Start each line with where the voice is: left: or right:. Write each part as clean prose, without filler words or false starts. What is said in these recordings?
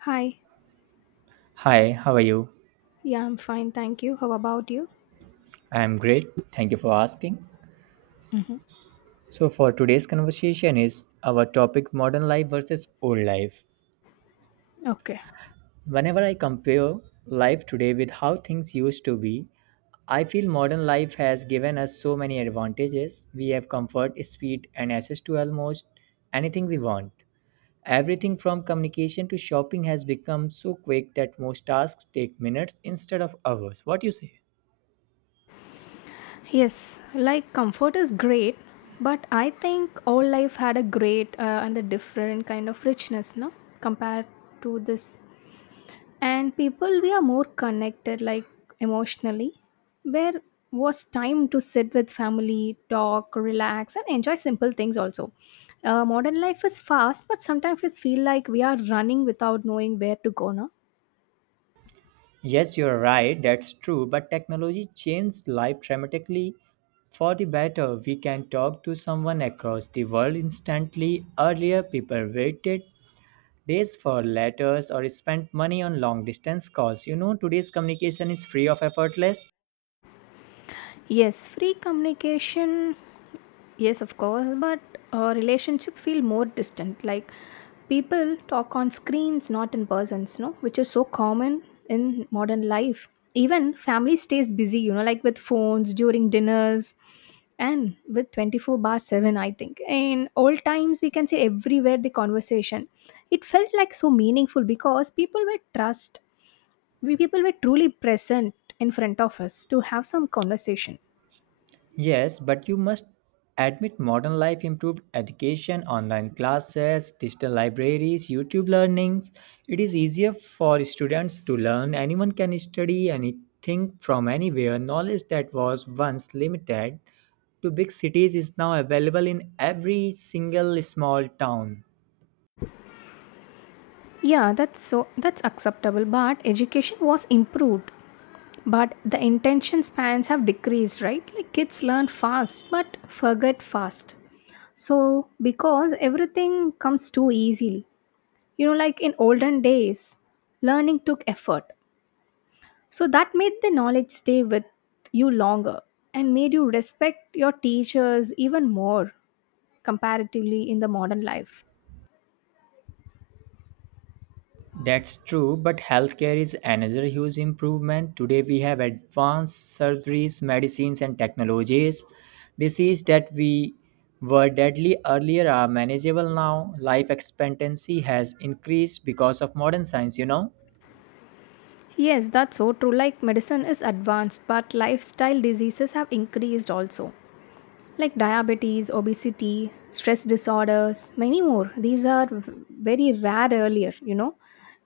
left: Hi.
right: Hi, how are you?
left: Yeah, I'm fine. Thank you. How about you?
right: I am great. Thank you for asking.
left: hmm
right: So for today's conversation is our topic modern life versus old life.
left: Okay.
right: Whenever I compare life today with how things used to be, I feel modern life has given us so many advantages. We have comfort, speed and access to almost anything we want. Everything from communication to shopping has become so quick that most tasks take minutes instead of hours. What do you say?
left: Yes, like comfort is great, but I think all life had a great and a different kind of richness, no? Compared to this. And people, we are more connected, like emotionally. Where was time to sit with family, talk, relax, and enjoy simple things also. Modern life is fast, but sometimes it feel like we are running without knowing where to go, no?
right: Yes, you're right, that's true, but technology changed life dramatically for the better. We can talk to someone across the world instantly. Earlier, people waited days for letters or spent money on long distance calls. You know, today's communication is free of effortless.
left: Yes, free communication. Yes, of course, but relationship feel more distant. Like people talk on screens, not in persons, no, which is so common in modern life. Even family stays busy, you know, like with phones during dinners and with 24 bar 7, I think. In old times, we can say everywhere the conversation. It felt like so meaningful because people were trust, we people were truly present in front of us to have some conversation.
right: Yes, but you must admit modern life improved education, online classes, digital libraries, YouTube learnings. It is easier for students to learn. Anyone can study anything from anywhere. Knowledge that was once limited to big cities is now available in every single small town.
left: Yeah, that's acceptable, but education was improved. But the intention spans have decreased, right? Like kids learn fast but forget fast. So because everything comes too easily. You know, like in olden days, learning took effort. So that made the knowledge stay with you longer and made you respect your teachers even more comparatively in the modern life.
right: That's true, but healthcare is another huge improvement. Today we have advanced surgeries, medicines, and technologies. Diseases that we were deadly earlier are manageable now. Life expectancy has increased because of modern science, you know.
left: Yes, that's so true. Like medicine is advanced, but lifestyle diseases have increased also, like diabetes, obesity, stress disorders, many more. These are very rare earlier, you know,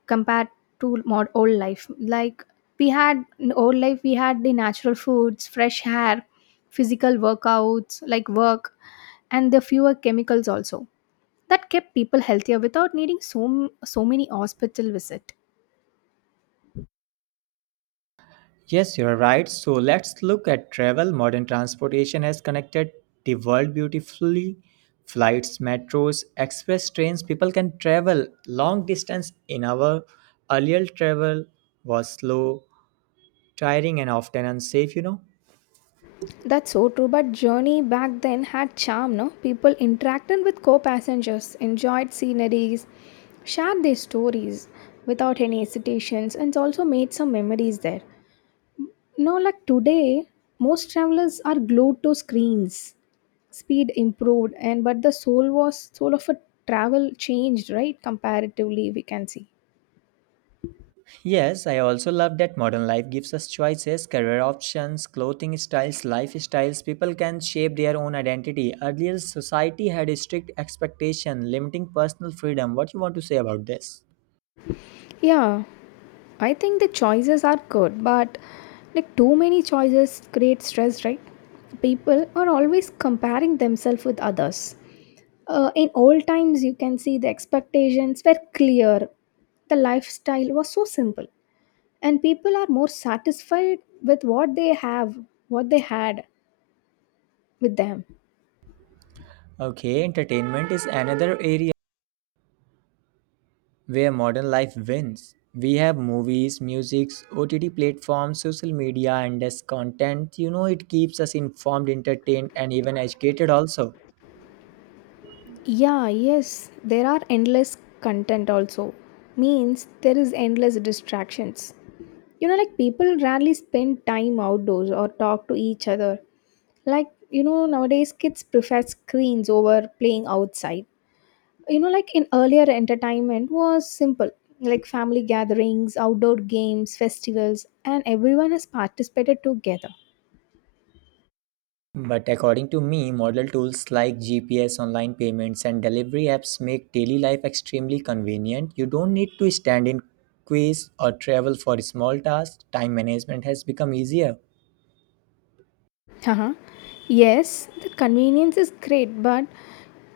left: compared to more old life. Like we had in old life, we had the natural foods, fresh hair, physical workouts, like work, and the fewer chemicals also. That kept people healthier without needing so many hospital visit.
right: Yes, you're right. So let's look at travel. Modern transportation has connected the world beautifully. Flights, metros, express trains, people can travel long distance in our earlier travel was slow, tiring and often unsafe, you know.
left: That's so true, but journey back then had charm, no? People interacted with co-passengers, enjoyed sceneries, shared their stories without any hesitations, and also made some memories there. No, like today, most travelers are glued to screens. Speed improved, and but the soul of a travel changed, right? Comparatively, we can see.
right: Yes, I also love that modern life gives us choices, career options, clothing styles, lifestyles. People can shape their own identity. Earlier, society had a strict expectation limiting personal freedom. What you want to say about this?
left: Yeah, I think the choices are good, but like too many choices create stress, right? People are always comparing themselves with others. In old times, you can see the expectations were clear, the lifestyle was so simple, and people are more satisfied with what they have, what they had with them.
right: Okay, entertainment is another area where modern life wins. We have movies, musics, OTT platforms, social media, and as content. You know, it keeps us informed, entertained, and even educated also.
left: Yeah, yes, there are endless content also. Means there is endless distractions. You know, like people rarely spend time outdoors or talk to each other. Like, you know, nowadays kids prefer screens over playing outside. You know, like in earlier entertainment was simple, like family gatherings, outdoor games, festivals, and everyone has participated together.
right: But according to me, model tools like GPS, online payments, and delivery apps make daily life extremely convenient. You don't need to stand in queues or travel for small tasks. Time management has become easier.
left: Uh-huh. Yes, the convenience is great, but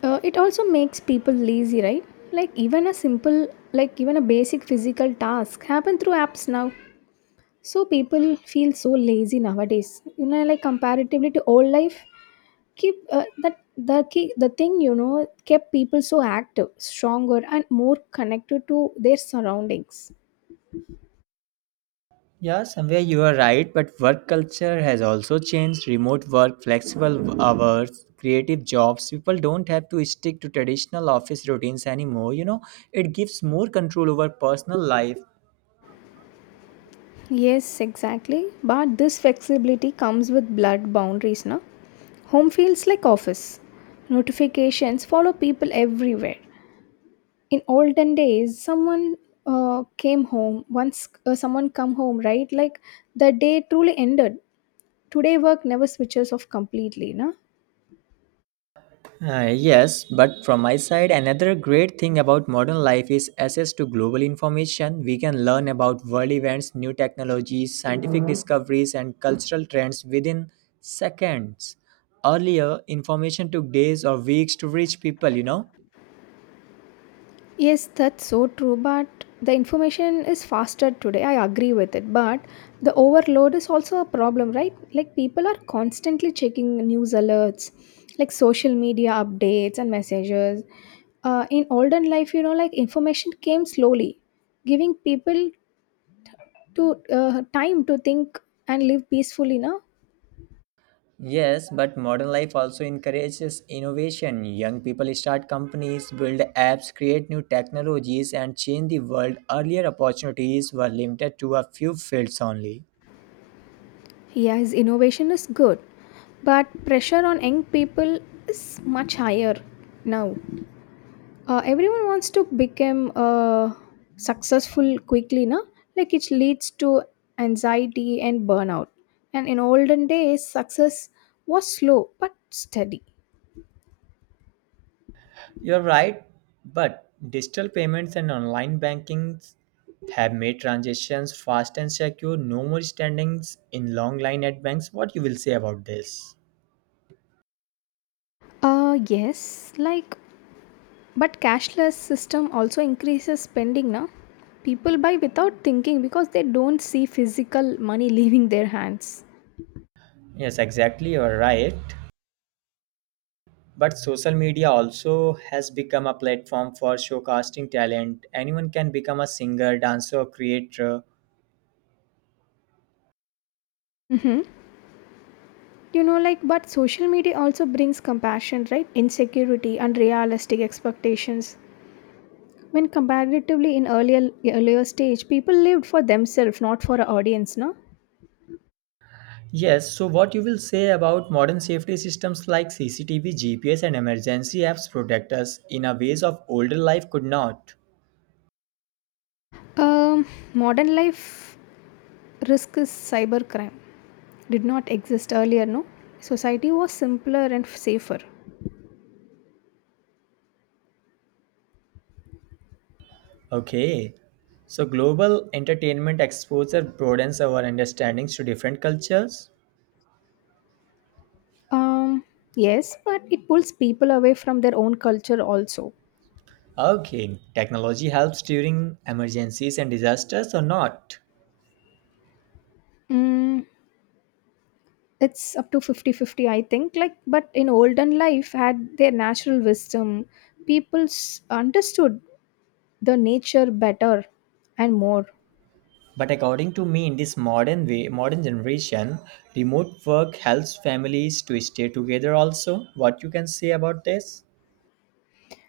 left: it also makes people lazy, right? Like even a simple, like even a basic physical task happen through apps now. So people feel so lazy nowadays. You know, like comparatively to old life, keep that the key, the thing you know kept people so active, stronger, and more connected to their surroundings.
right: Yeah, somewhere you are right, but work culture has also changed. Remote work, flexible hours, creative jobs. People don't have to stick to traditional office routines anymore. You know, it gives more control over personal life.
left: Yes, exactly. But this flexibility comes with blurred boundaries, na? Home feels like office. Notifications follow people everywhere. In olden days, someone came home once. Someone come home, right? Like the day truly ended. Today, work never switches off completely, na?
right: Yes, but from my side, another great thing about modern life is access to global information. We can learn about world events, new technologies, scientific discoveries, and cultural trends within seconds. Earlier, information took days or weeks to reach people, you know.
left: Yes, that's so true. But the information is faster today. I agree with it. But the overload is also a problem, right? Like people are constantly checking news alerts, like social media updates and messages. In olden life, you know, like information came slowly, giving people to time to think and live peacefully. Now,
right: Yes, but modern life also encourages innovation. Young people start companies, build apps, create new technologies, and change the world. Earlier opportunities were limited to a few fields only.
left: yes, innovation is good, but pressure on young people is much higher now, everyone wants to become successful quickly, no? Like it leads to anxiety and burnout, and in olden days success was slow but steady.
right: You're right, but digital payments and online banking have made transactions fast and secure. No more standings in long line at banks. What you will say about this?
left: Yes, like, but cashless system also increases spending now. People buy without thinking because they don't see physical money leaving their hands.
right: Yes, exactly. You're right. But social media also has become a platform for showcasing talent. Anyone can become a singer, dancer, or creator.
left: Mm-hmm. You know, like, but social media also brings compassion, right? Insecurity, unrealistic expectations, when comparatively in earlier stage, people lived for themselves, not for an audience. No,
right: Yes, so what you will say about modern safety systems like CCTV, GPS, and emergency apps protect us in a ways of older life could not.
left: um, modern life risk is cybercrime. Did not exist earlier. No, society was simpler and safer.
right: Okay. So global entertainment exposure broadens our understandings to different cultures.
left: Um, yes, but it pulls people away from their own culture also.
right: Okay, technology helps during emergencies and disasters or not?
left: Mm, it's up to 50-50, I think. Like, but in olden life, had their natural wisdom, people understood the nature better and more.
right: But according to me, in this modern way, modern generation, remote work helps families to stay together also. What you can say about this?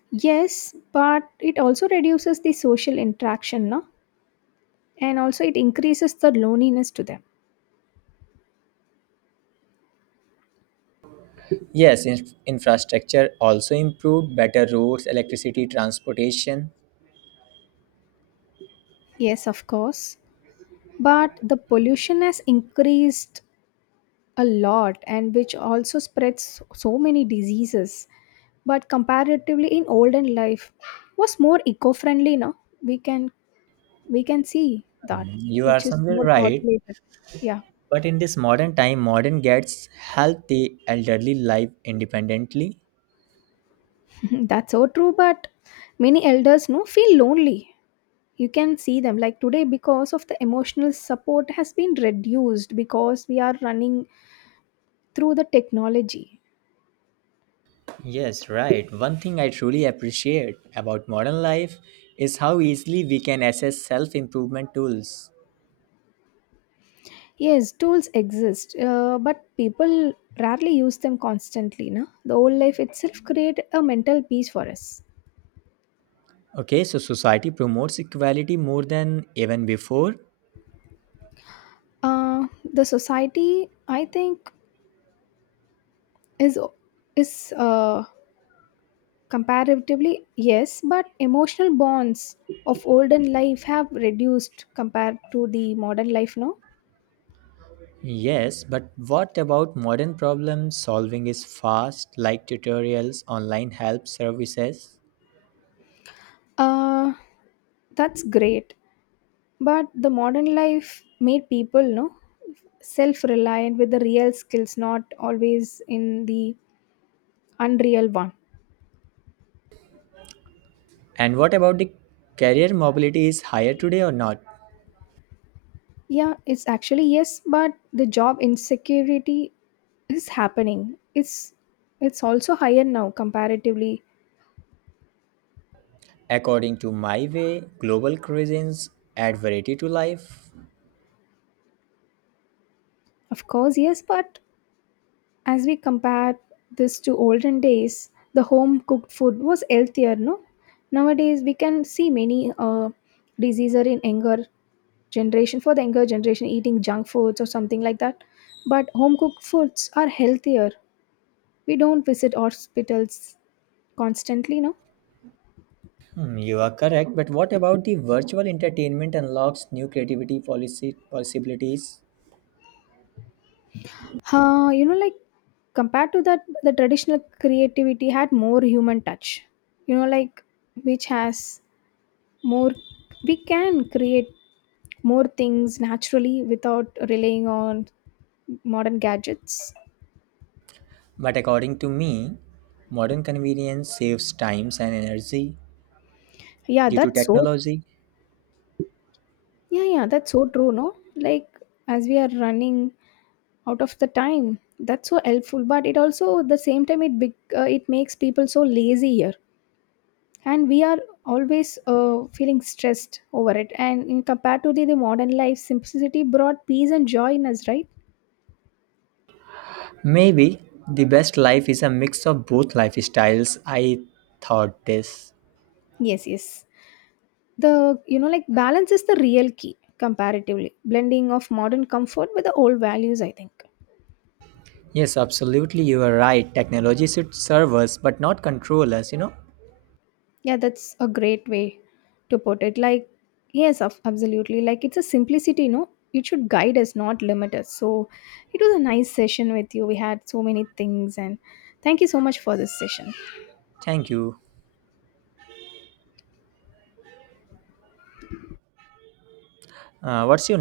left: Yes, but it also reduces the social interaction, no? And also it increases the loneliness to them.
right: Yes, infrastructure also improved, better roads, electricity, transportation.
left: Yes, of course. But the pollution has increased a lot and which also spreads so many diseases. But comparatively in olden life was more eco-friendly, no? We can we can see that,
right: You are
left: which is
right: somewhere
left: more
right: right.
left: populated. Yeah.
right: But in this modern time, modern gets healthy elderly life independently.
left: That's so true, but many elders no feel lonely, you can see them like today, because of the emotional support has been reduced because we are running through the technology.
right: Yes, right. One thing I truly appreciate about modern life is how easily we can access self improvement tools.
left: Yes, tools exist, but people rarely use them constantly, no? The old life itself create a mental peace for us.
right: Okay, so society promotes equality more than even before.
left: uh, the society I think is is comparatively yes, but emotional bonds of olden life have reduced compared to the modern life now.
right: Yes, but what about modern problem solving is fast, like tutorials, online help services?
left: uh, that's great. But the modern life made people no self reliant with the real skills, not always in the unreal one.
right: And what about the career mobility is higher today or not?
left: Yeah, it's actually yes, but the job insecurity is happening. It's also higher now comparatively.
right: According to my way, global cuisines add variety to life.
left: Of course, yes, but as we compare this to olden days, the home cooked food was healthier, no? Nowadays we can see many diseases in anger generation for the younger generation eating junk foods or something like that, but home cooked foods are healthier, we don't visit hospitals constantly, no.
right: Hmm, you are correct, but what about the virtual entertainment unlocks new creativity policy possibilities?
left: You know, like compared to that, the traditional creativity had more human touch, you know, like, which has more, we can create more things naturally without relying on modern gadgets.
right: But according to me, modern convenience saves times and energy
left: Yeah,
right: due to
left: that's so,
right: technology.
left: yeah, yeah, that's so true, no? Like as we are running out of the time, that's so helpful, but it also at the same time it big it makes people so lazy here, and we are always feeling stressed over it. And in compared to the modern life simplicity brought peace and joy in us, right?
right: Maybe the best life is a mix of both lifestyles. I thought this.
left: Yes, yes, the, you know, like balance is the real key comparatively, blending of modern comfort with the old values, I think.
right: Yes, absolutely, you are right. Technology should serve us but not control us, you know.
left: Yeah, that's a great way to put it. Like, yes, of absolutely. Like, it's a simplicity, no? It should guide us, not limit us. So, it was a nice session with you. We had so many things, and thank you so much for this session.
right: Thank you. What's your